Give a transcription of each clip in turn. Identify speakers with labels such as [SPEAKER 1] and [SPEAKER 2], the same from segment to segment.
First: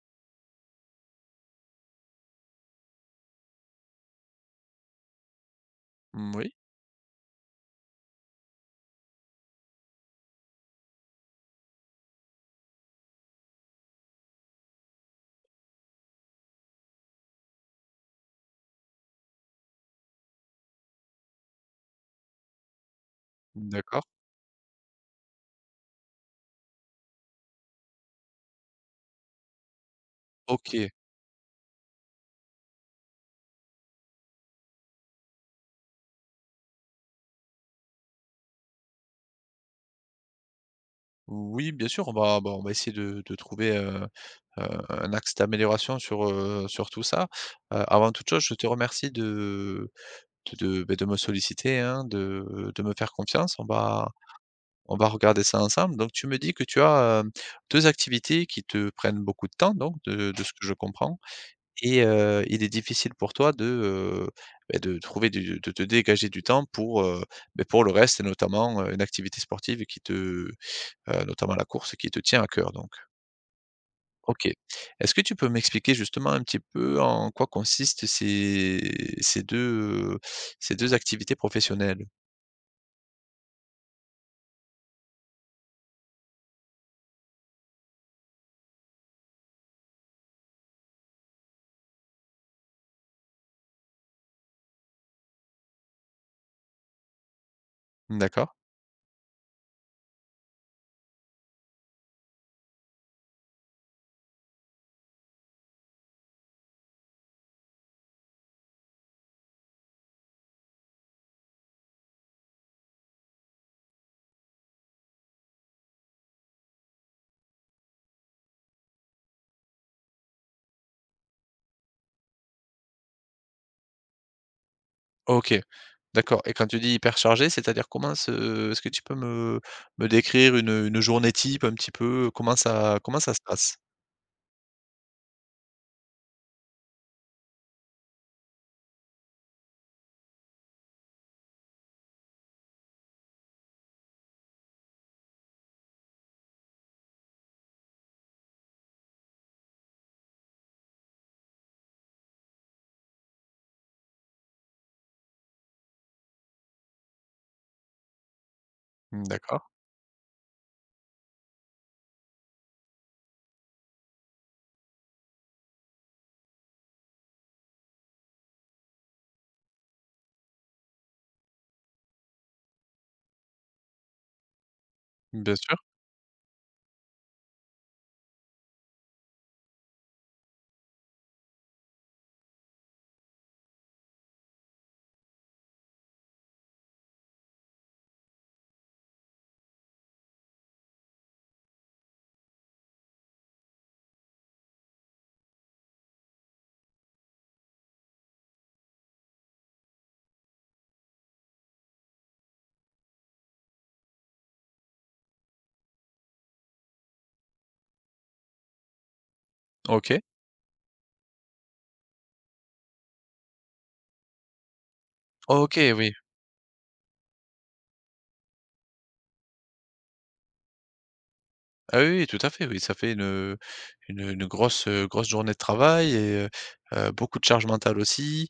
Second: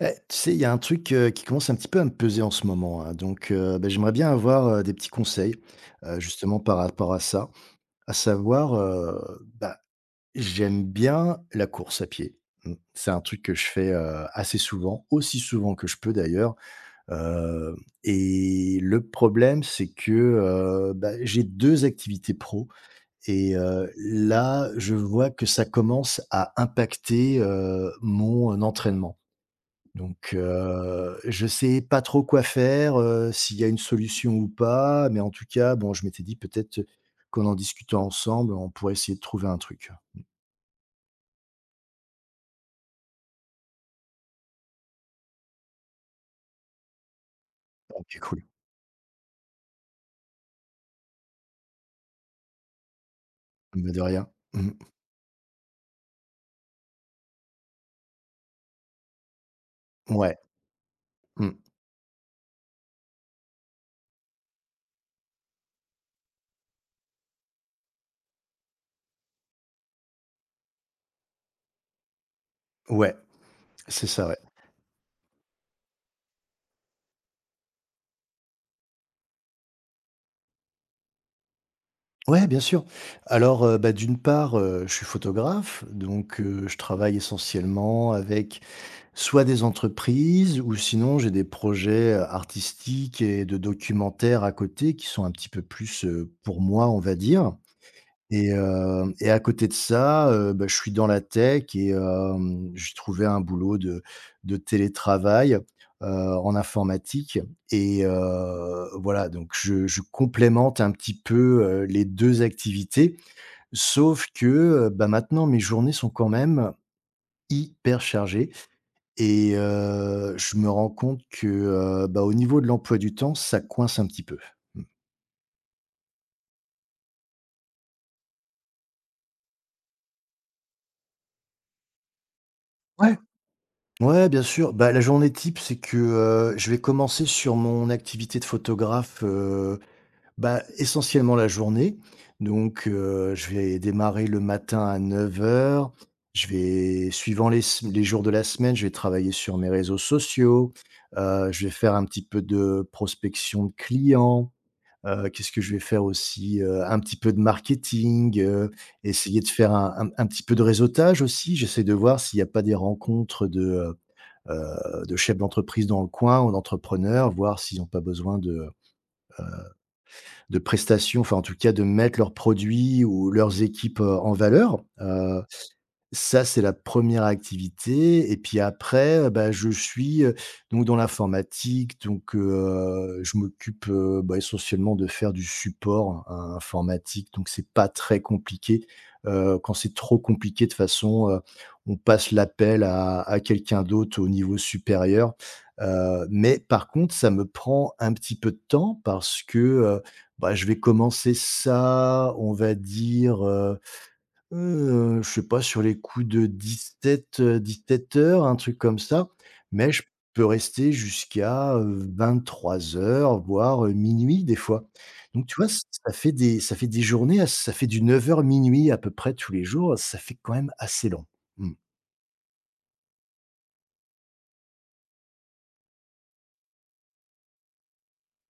[SPEAKER 1] Eh, tu sais, il y a un truc, qui commence un petit peu à me peser en ce moment, hein, donc j'aimerais bien avoir, des petits conseils,
[SPEAKER 2] Mmh. Oui,
[SPEAKER 1] justement par rapport à ça. À savoir, j'aime bien la course à pied. Mmh. C'est un truc que je fais, assez souvent, aussi souvent que je peux d'ailleurs. Heu et le problème, c'est que, j'ai 2 activités pro et
[SPEAKER 2] d'accord.
[SPEAKER 1] là, je vois que ça commence à impacter, mon entraînement.
[SPEAKER 2] OK.
[SPEAKER 1] Je sais pas trop quoi faire, s'il y a une solution ou pas, mais en tout cas, bon, je m'étais dit peut-être qu'en en discutant ensemble, on pourrait essayer de trouver un truc.
[SPEAKER 2] Oui, bien sûr, on va on va essayer de trouver, un axe d'amélioration sur, sur tout ça. Avant
[SPEAKER 1] OK,
[SPEAKER 2] toute
[SPEAKER 1] cool.
[SPEAKER 2] chose, je te remercie de me solliciter, hein, de me faire confiance.
[SPEAKER 1] Mais de rien. Mmh.
[SPEAKER 2] On va regarder ça ensemble. Donc tu me dis que tu as, 2 activités qui te prennent beaucoup de temps donc
[SPEAKER 1] Ouais.
[SPEAKER 2] de ce que je comprends.
[SPEAKER 1] Mmh.
[SPEAKER 2] Et il est difficile pour toi de, de trouver du de te dégager du temps pour, pour le reste et notamment, une activité sportive qui te notamment la course qui te tient à cœur donc.
[SPEAKER 1] Ouais, c'est ça, ouais.
[SPEAKER 2] OK. Est-ce que tu peux m'expliquer justement un petit peu en quoi consistent ces ces 2 ces 2 activités professionnelles?
[SPEAKER 1] Ouais, bien sûr. Alors, d'une part, je suis photographe, donc je travaille essentiellement avec soit des entreprises ou sinon j'ai des projets, artistiques et de documentaires à côté qui sont un petit peu plus, pour moi, on va dire.
[SPEAKER 2] D'accord.
[SPEAKER 1] Et à côté de ça, je suis dans la tech et j'ai trouvé un boulot de télétravail, heu, en informatique et voilà, donc je complémente un petit peu, les 2 activités. Sauf que, maintenant mes journées sont quand même hyper chargées et je me rends compte que, au niveau de l'emploi du temps, ça coince un petit peu.
[SPEAKER 2] OK, d'accord. Et quand tu dis hyper chargé, c'est-à-dire comment se est-ce que tu peux me décrire une journée type un petit peu?
[SPEAKER 1] Mmh.
[SPEAKER 2] Comment ça se passe?
[SPEAKER 1] Ouais, bien sûr. Bah, la journée type, c'est que, je vais commencer sur mon activité de photographe, essentiellement la journée. Donc, je vais démarrer le matin à 9 heures. Je vais, suivant les sem les jours de la semaine, je vais travailler sur mes réseaux sociaux. Je vais faire un petit peu de prospection de clients. Qu'est-ce que je vais faire aussi? Un petit peu de marketing, essayer de
[SPEAKER 2] D'accord,
[SPEAKER 1] faire un petit peu de réseautage aussi. J'essaie de voir s'il n'y a pas des rencontres euh, de chefs d'entreprise dans le coin ou d'entrepreneurs, voir s'ils n'ont pas besoin de prestations, enfin en tout cas de mettre leurs produits ou leurs équipes, en valeur.
[SPEAKER 2] bien sûr.
[SPEAKER 1] Ça, c'est la première activité et puis après, je suis, donc dans l'informatique, donc je m'occupe, essentiellement de faire du support, informatique, donc c'est pas très compliqué. Quand c'est trop compliqué de toute façon, on passe l'appel à quelqu'un d'autre au niveau supérieur. Mais par contre, ça me prend un petit peu de temps parce que, je vais commencer ça, on va dire, je sais pas, sur les coups de dix-sept heures, un truc comme ça, mais je
[SPEAKER 2] OK.
[SPEAKER 1] peux rester jusqu'à, 23 heures, voire, minuit des fois. Donc tu vois, ç
[SPEAKER 2] OK,
[SPEAKER 1] ça
[SPEAKER 2] oui.
[SPEAKER 1] fait des, ça fait des journées à ça fait du 9 heures minuit à peu près tous les jours, ça fait quand même assez long. Mmh.
[SPEAKER 2] Ah oui, oui, tout à fait, oui, ça fait une grosse, grosse journée de travail et beaucoup de charge mentale aussi.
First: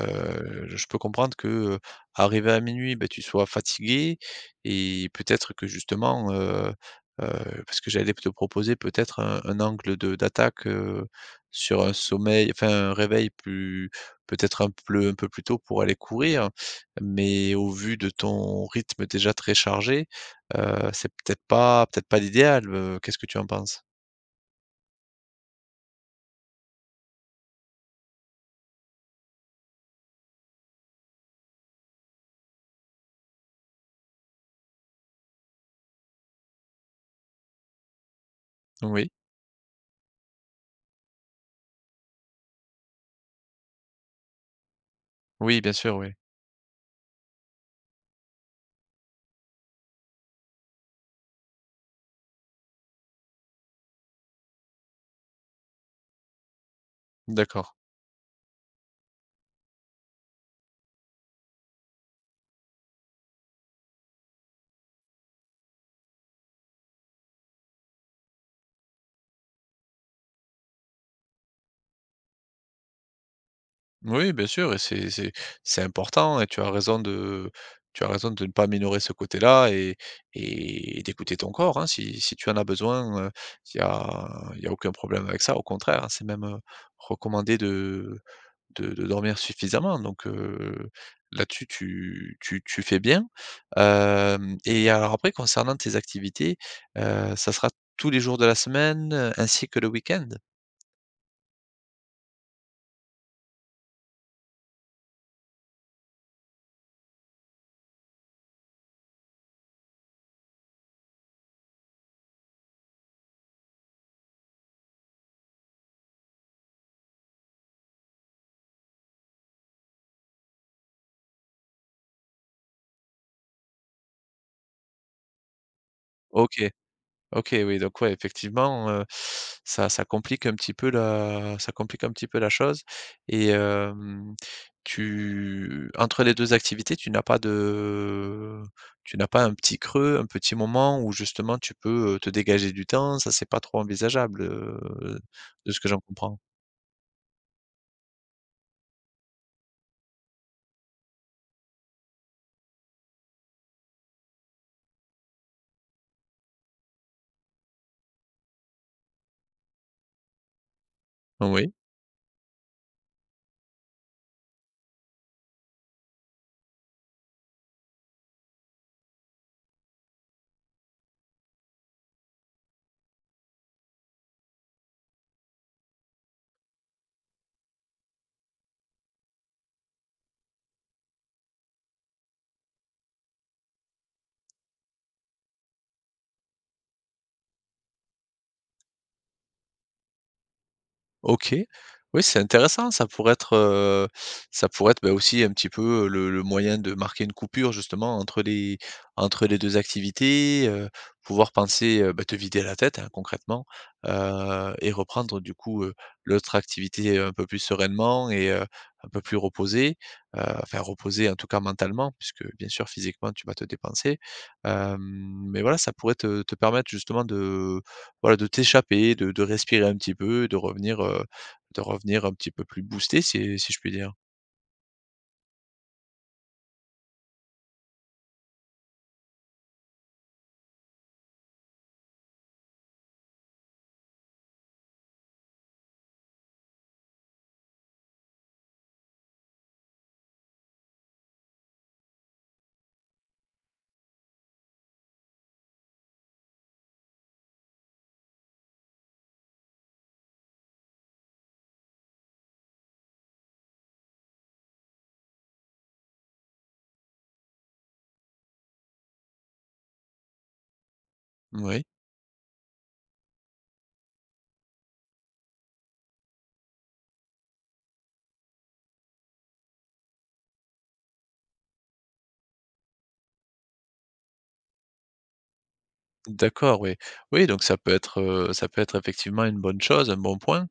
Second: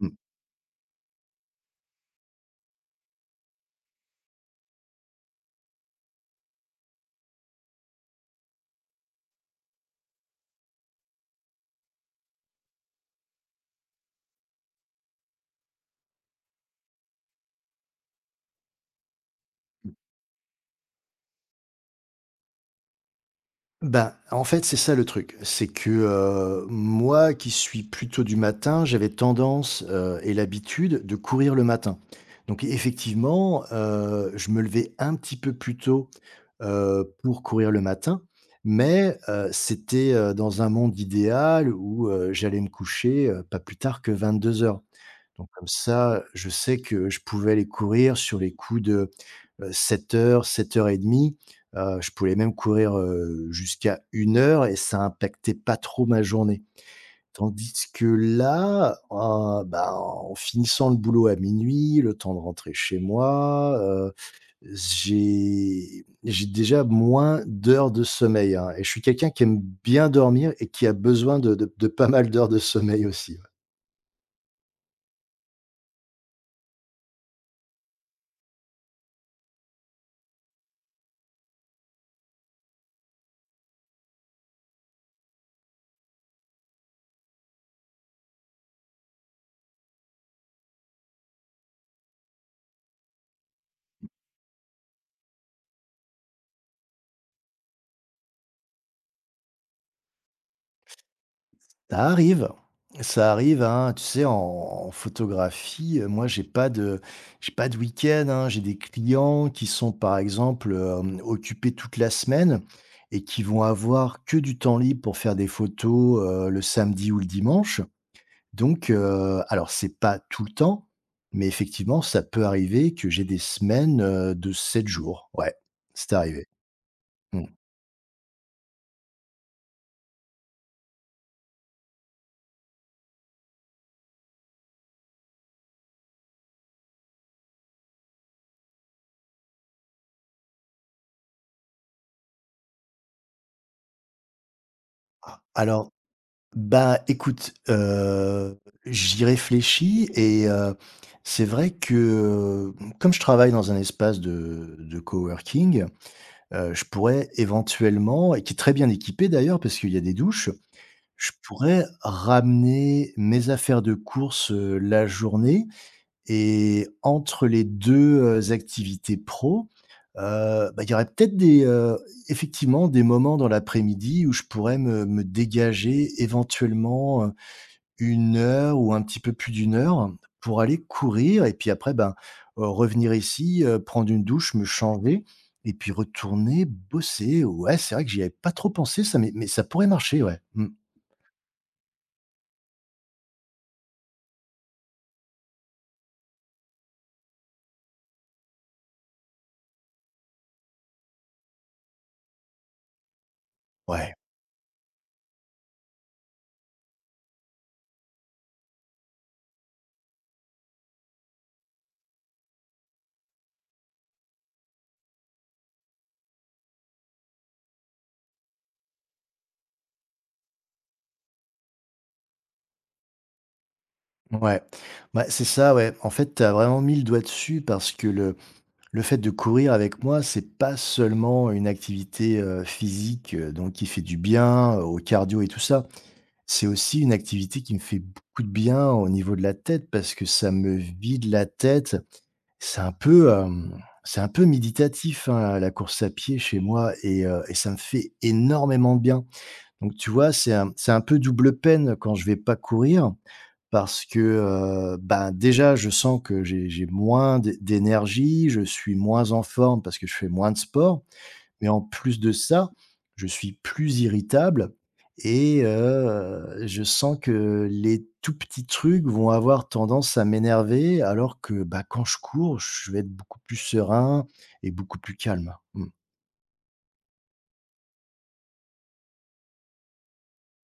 [SPEAKER 1] Mmh.
[SPEAKER 2] Je peux comprendre que, arrivé à minuit, beh, tu sois fatigué et peut-être que justement, heu, parce que j'allais te proposer peut-être un angle de d'attaque, sur un sommeil enfin un réveil plus peut-être un peu plus tôt pour aller courir. Mais au vu de ton rythme déjà très chargé. C'est peut-être pas l'idéal, qu'est-ce que tu en penses?
[SPEAKER 1] Bah, en fait, c'est ça le truc. C'est que, moi qui suis plutôt du matin, j'avais tendance, et l'habitude de courir le matin. Donc effectivement, je me levais un petit peu plus tôt, pour courir le matin,
[SPEAKER 2] Oui,
[SPEAKER 1] mais, c'était, dans un monde idéal où, j'allais me coucher, pas plus tard que 22 heures. Donc
[SPEAKER 2] oui,
[SPEAKER 1] comme
[SPEAKER 2] bien sûr, oui.
[SPEAKER 1] ça, je sais que je pouvais aller courir sur les coups de Sept heures, 7:00, 7:30, je pouvais même courir, jusqu'à une heure et ça impactait pas trop ma journée.
[SPEAKER 2] D'accord.
[SPEAKER 1] Tandis que là, en finissant le boulot à minuit, le temps de rentrer chez moi, j'ai déjà moins d'heures de sommeil, hein, et je suis quelqu'un qui aime bien dormir et qui a besoin de pas mal d'heures de sommeil aussi.
[SPEAKER 2] Oui, bien sûr. Et c'est important et tu as raison de tu as raison de ne pas minorer ce côté-là et d'écouter ton corps, hein, si si tu en as besoin, il y a aucun problème avec ça, au contraire, hein, c'est même, recommandé de dormir suffisamment donc là-dessus tu tu tu fais bien. Hem, et alors après concernant tes activités, ça sera tous les jours de la semaine, ainsi que le week-end?
[SPEAKER 1] Ça arrive, ça arrive, hein. Tu sais, en photographie, moi, j'ai pas de week-end, hein. J'ai des clients qui sont, par exemple, occupés toute la semaine et qui vont avoir que du temps libre pour faire des photos, le samedi ou le dimanche. Alors c'est pas tout le temps, mais effectivement, ça peut arriver que j'ai des semaines, de 7 jours. Ouais, c'est arrivé.
[SPEAKER 2] OK.
[SPEAKER 1] Mmh.
[SPEAKER 2] OK, oui, donc ouais, effectivement, ça ça complique un petit peu la ça complique un petit peu la chose et hem, tu entre les 2 activités, tu n'as pas de tu n'as pas un petit creux, un petit moment où justement tu peux, te dégager du temps? Ça, c'est pas trop envisageable,
[SPEAKER 1] A
[SPEAKER 2] de ce que
[SPEAKER 1] Alors,
[SPEAKER 2] j'en comprends?
[SPEAKER 1] bah, écoute, j'y réfléchis et, c'est vrai que, comme je travaille dans un espace de coworking, je pourrais éventuellement, et qui est très bien équipé d'ailleurs parce qu'il y a des douches, je
[SPEAKER 2] Oui.
[SPEAKER 1] pourrais ramener mes affaires de course la journée. Et entre les 2 activités pro, il y aurait peut-être des, effectivement des moments dans l'après-midi où je pourrais me dégager éventuellement, 1 heure ou un petit peu plus d'une heure pour aller courir et puis après, ben, revenir ici, prendre une douche, me changer et puis retourner bosser. Ouais, c'est vrai que j'y avais pas trop pensé ça, mais ça pourrait marcher, ouais. Mmh.
[SPEAKER 2] OK. Oui, c'est intéressant, ça pourrait être, bah, aussi un petit peu, le moyen de marquer une coupure justement entre les 2 activités, pouvoir penser, te vider la tête, hein, concrètement,
[SPEAKER 1] Ouais,
[SPEAKER 2] et reprendre du coup, l'autre activité un peu plus sereinement et un peu plus reposée, enfin reposée en tout cas mentalement puisque bien sûr physiquement tu vas te dépenser, hem, mais voilà, ça pourrait te te permettre justement de voilà, de t'échapper, de respirer un petit peu de revenir un petit peu plus boosté si si je puis dire?
[SPEAKER 1] ouais. Bah, c'est ça, ouais. En fait, tu as vraiment mis le doigt dessus parce que le fait de courir avec moi, c'est pas seulement une activité, physique, donc qui fait du bien, au cardio et tout ça. C'est aussi une activité qui me fait beaucoup de bien au niveau de la tête parce que ça me vide la tête. C'est un peu, c'est un peu méditatif, hein, la course à pied chez moi, et ça me fait énormément de bien. Donc tu vois, c'est un, c'est un peu double peine quand je vais pas courir parce que, ben, déjà, je sens que j'ai moins d'énergie, je suis moins en forme parce que je fais moins de sport, mais en
[SPEAKER 2] Oui,
[SPEAKER 1] plus de ça, je suis plus irritable et, je sens que les tout petits trucs vont avoir tendance à m'énerver alors que, bah, quand je cours, je vais être beaucoup plus serein et beaucoup plus calme. Mmh.
[SPEAKER 2] d'accord, oui. Oui, donc ça peut être effectivement une bonne chose, un bon point.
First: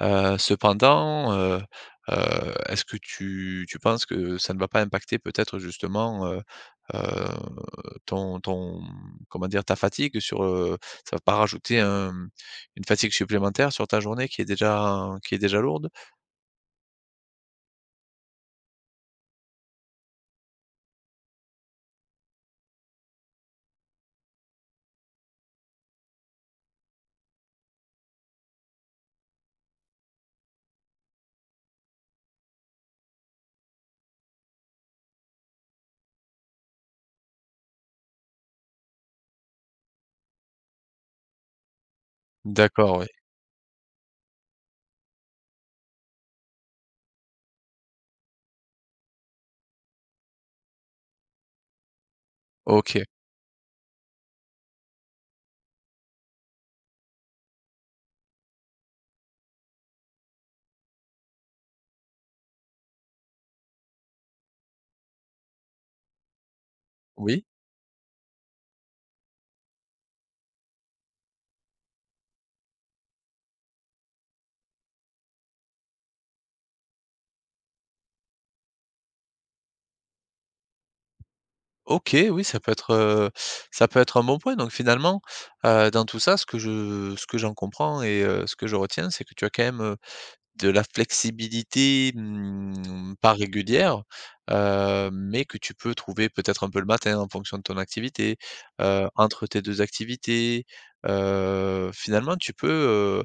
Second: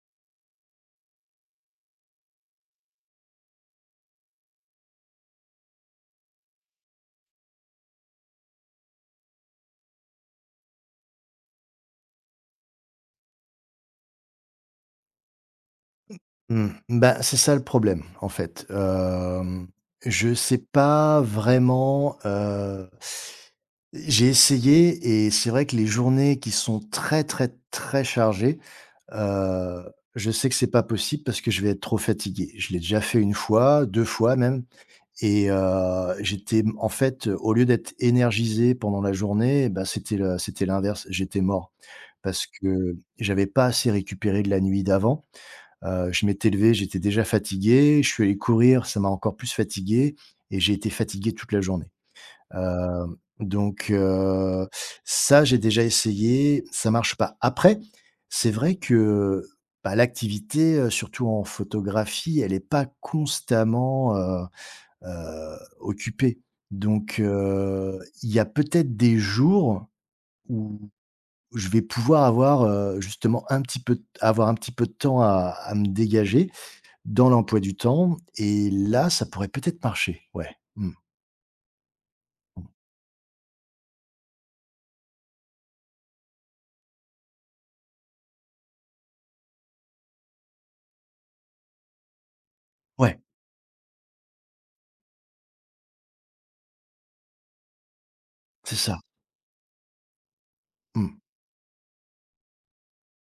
[SPEAKER 2] Cependant, est-ce que tu tu penses que ça ne va pas impacter peut-être justement, heu, ton ton, comment dire? Ta fatigue sur, ça va pas rajouter un une fatigue supplémentaire sur ta journée qui est déjà lourde?
[SPEAKER 1] Mmh. Bah, c'est ça le problème, en fait. Je sais pas vraiment, j'ai essayé et c'est vrai que les journées qui sont très, très, très chargées, heu, je sais que c'est pas possible parce que je vais être trop fatigué. Je l'ai déjà fait une fois, 2 fois même et, j'étais en fait, au lieu d'être énergisé pendant la journée, bah, c'était l'inverse, j'étais mort parce que
[SPEAKER 2] D'accord, oui.
[SPEAKER 1] j'avais pas assez récupéré de la nuit d'avant. Je m'étais levé, j'étais déjà fatigué, je suis allé courir, ça m'a encore plus fatigué et j'ai été fatigué toute la journée.
[SPEAKER 2] OK.
[SPEAKER 1] Hem, donc Ça, j'ai déjà essayé, ça marche pas. Après, c'est vrai que, bah, l'activité, surtout en photographie, elle n'est pas constamment, occupée.
[SPEAKER 2] Oui?
[SPEAKER 1] Il y a peut-être des jours où je vais pouvoir avoir, justement un petit peu, de temps à me dégager dans l'emploi du temps et là, ça pourrait peut-être marcher, ouais. Mmh.
[SPEAKER 2] OK, oui, ça peut être un bon point. Donc finalement, dans tout ça, ce que je ce que j'en comprends et ce que je retiens, c'est que tu as quand même, de la flexibilité, mmh,
[SPEAKER 1] Ouais,
[SPEAKER 2] pas régulière, mais que tu peux trouver peut-être un peu le matin en fonction de ton activité,
[SPEAKER 1] c'est ça.
[SPEAKER 2] entre tes 2 activités,
[SPEAKER 1] Mmh.
[SPEAKER 2] finalement tu peux,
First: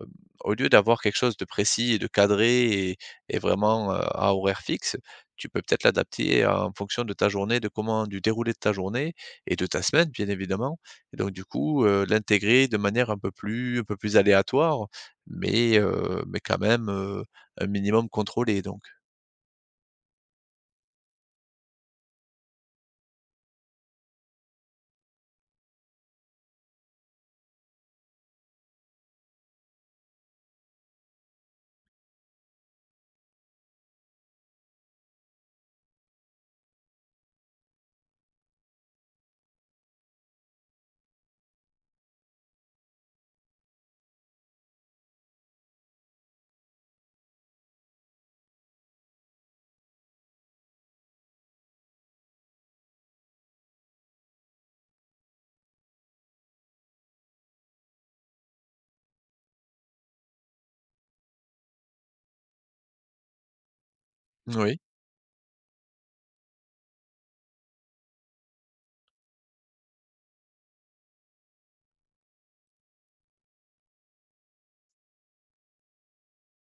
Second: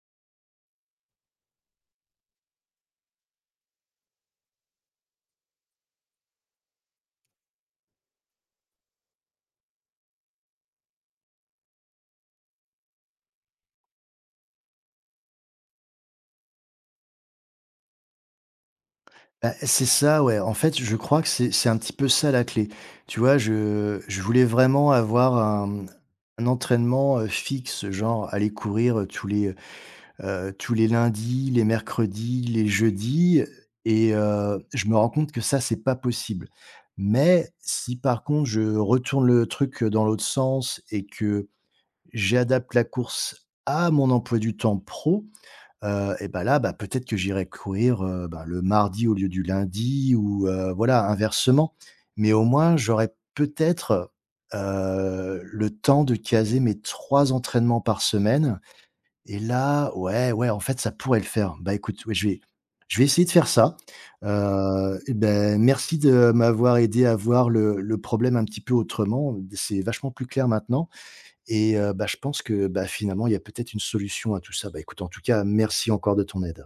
[SPEAKER 2] hem, au lieu d'avoir quelque chose de précis et de cadré et vraiment, à horaire fixe, tu peux peut-être l'adapter en fonction de ta journée, de comment du déroulé de ta journée et de ta semaine bien évidemment et donc du coup, l'intégrer de manière un peu plus aléatoire, mais quand même, un minimum contrôlé donc.
[SPEAKER 1] Bah, c'est ça, ouais. En fait, je crois que c'est un petit peu ça la clé. Tu vois, je voulais vraiment avoir un entraînement, fixe, genre aller courir, heu, tous les lundis, les mercredis, les jeudis. Et je me rends compte que ça, c'est pas possible. Mais si par contre je retourne le truc dans l'autre sens et que j'adapte la course à mon emploi du temps pro, ben là, bah, peut-être que j'irai courir, le mardi au lieu du lundi ou, voilà, inversement. Mais au moins, j'aurais peut-être, le temps de caser mes 3 entraînements par semaine et là, ouais, ouais, en fait, ça pourrait le faire. Bah, écoute, ouais, je vais essayer de faire ça.
[SPEAKER 2] Oui,
[SPEAKER 1] Merci de m'avoir aidé à voir le problème un petit peu autrement. C'est vachement plus clair maintenant. Et, je pense que, bah, finalement, il y a peut-être une solution à tout ça. Bah, écoute, en tout cas, merci encore de ton aide.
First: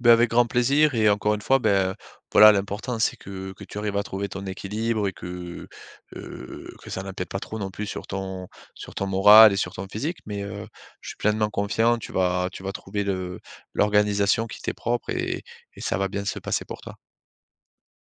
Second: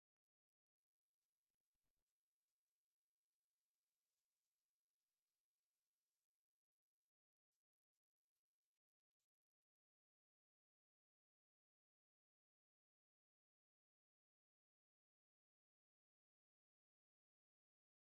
[SPEAKER 2] beh, avec grand plaisir et encore une fois, ben, voilà, l'important c'est que tu arrives à trouver ton équilibre et que ça n'empiète pas trop non plus sur ton moral et sur ton physique. Mais je suis pleinement confiant, tu vas trouver le l'organisation qui t'est propre et ça va bien se passer pour toi.